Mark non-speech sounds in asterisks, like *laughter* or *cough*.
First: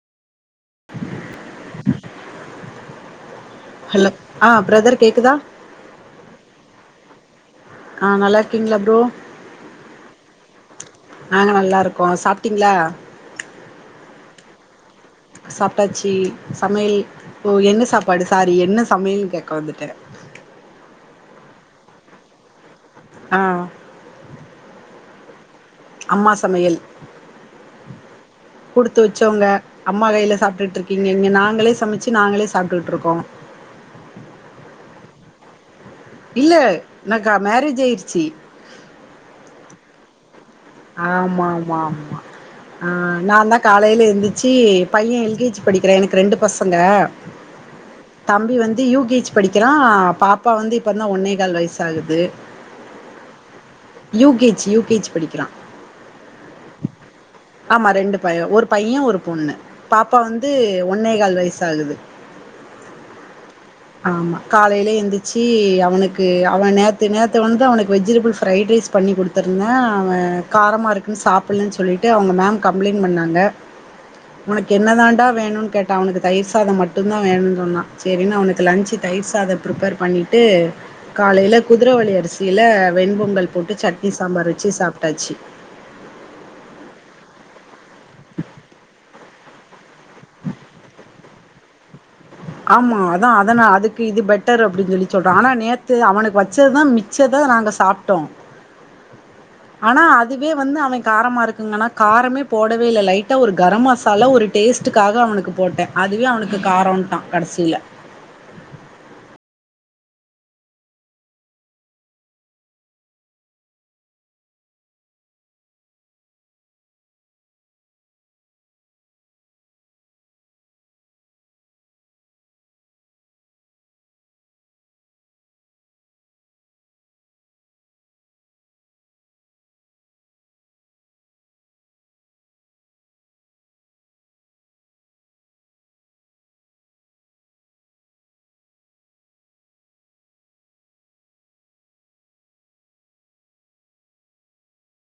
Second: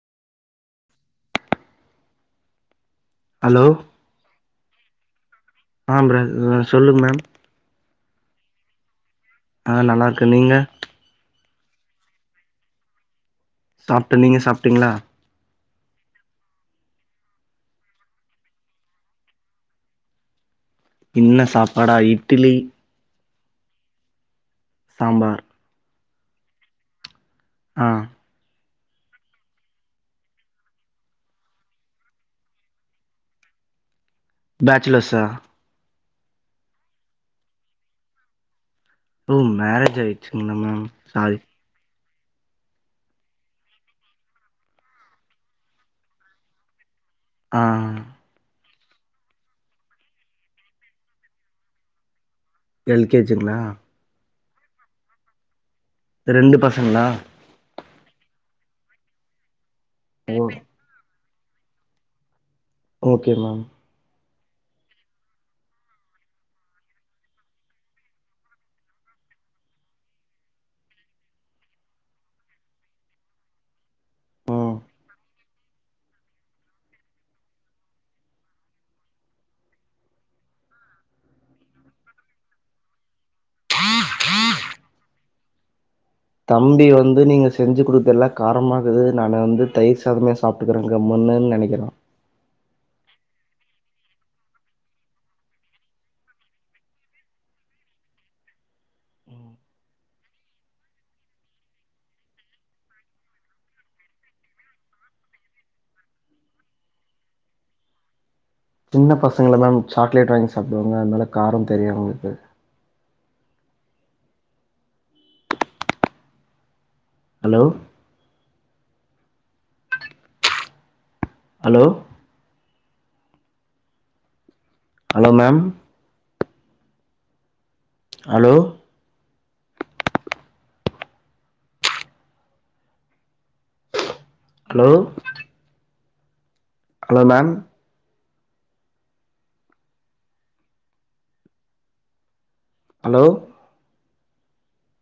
allow ஆ brother கேக்குதா ஆ பிர அ சொல்லுங்க மேம் ஆ நல்லாருக்கிங்ளா ப்ரோ அதா நல்லா இருக்கே நீங்க நாங்க நல்லாருக்கோ சாப்டிங்ளா சாப்ட நீங்க சாப்டிங்களா சாப்டாச்சி சமையல் ஓ என்ன சாப்பாடு சாரி என்ன சமையல்ன் கேட்க வந்துட்டே என்ன சாப்பாடா இட்டுலி ஆ சாம்பார் அம்மா சமையல் ஆ குடுத்து வச்சவங்க அம்மா கையில சாப்பிட்டுட்டு இருக்கீங்க இங்க நாங்களே சமைச்சு நாங்களே சாப்பிட்டுட்டு இருக்கோ பேச்சலர்ஸா இல்ல எனக்கு மேரேஜ் ஆயிடுச்சி ஒ மேரேஜ் ஆயிடுச்சுங்களா மேம் சாரி ஆமா ஆமா ஆமா ஆ நா தா காலையில எந்திரிச்சு பைய எல் கே ஜி படிக்கிறா எனக்கு ரெண்டு பசங்க ஆ தம்பி வந்து யூ கே ஜி படிக்கிறா பாப்பா வந்து இப்போதா ஒன்னே கால் வயசு ஆகுது எல் கே ஜிங்களா U K G U K G படிக்கிறா ரெண்டு பசங்களா ஆமா ரெண்டு பைய ஒரு பைய ஒரு பொண்ணு பாப்பா ஓ வந்து ஒன்னேகால் வயசு ஆகுது ஓகே மேம் ஆமா காலையில எந்திரச்சு அவனுக்கு அவ நேத்து நேத்து வந்து அவனுக்கு வெஜிடபுள் ஃரைட் ரைஸ் பண்ணி கொடுத் கொடுத்திருந்தே அவ காரமா இருக்குன்னு சாப்பிட்லன்னு சொல்லிட்டு அவங்க மேம் கம்ப்ளைண்ட் பண்ணாங்க உனக்கு ம் என்ன தாண்டா வேணுன்னு கேட்ட அவனுக்கு தயிர் சாதோ மட்டு தா வேணும்னு சொன்னா சரின்னு அவனுக் லன்ச்சு தயிர் சாதோ ப்ரிப்பேர் பண்ணிட்டு காலையில குதிரைவாலி அரிசியில வெண்பொங்கல் போட்டு சட்னி சாம்பார் வச்சு சாப்ட்டாச்சு தம்பி வந்து நீங்க செஞ்சு கொடுத்ததெல்லா காரமா இருந்தது நாங்க வந்து தயிர் சாதமே சாப்பிட்டுக்கறாங்கன்னு *unintelligible* நெனைக்கிறோ ஆமா அதா அதன அதுக்கு இது பெட்டர் அப்டின்னு சொல்லி சொல்றா ஆனா நேத்து அவனுக்கு வச்சதுதா மி மிச்சத நாங்க சாப்பிட்டோ ஆனா அதுவே வந்து அவே காரமா இருக்குங்கன்னா காரமே போடவே இல்ல லைட்டா ஒரு கரம் மசாலா ஒரு டேஸ்ட்டுக்காக அவனுக்கு போட்டே அதுவே அவனுக்கு காரன்ட்டா கடைசில சின்ன பசங்கள தா சாக்லேட் சாப்பிடுவாங்க அதனாலே காரம் தெரியு அவங்களுக்கு hello hello hello ma'am hello hello hello ma'am hello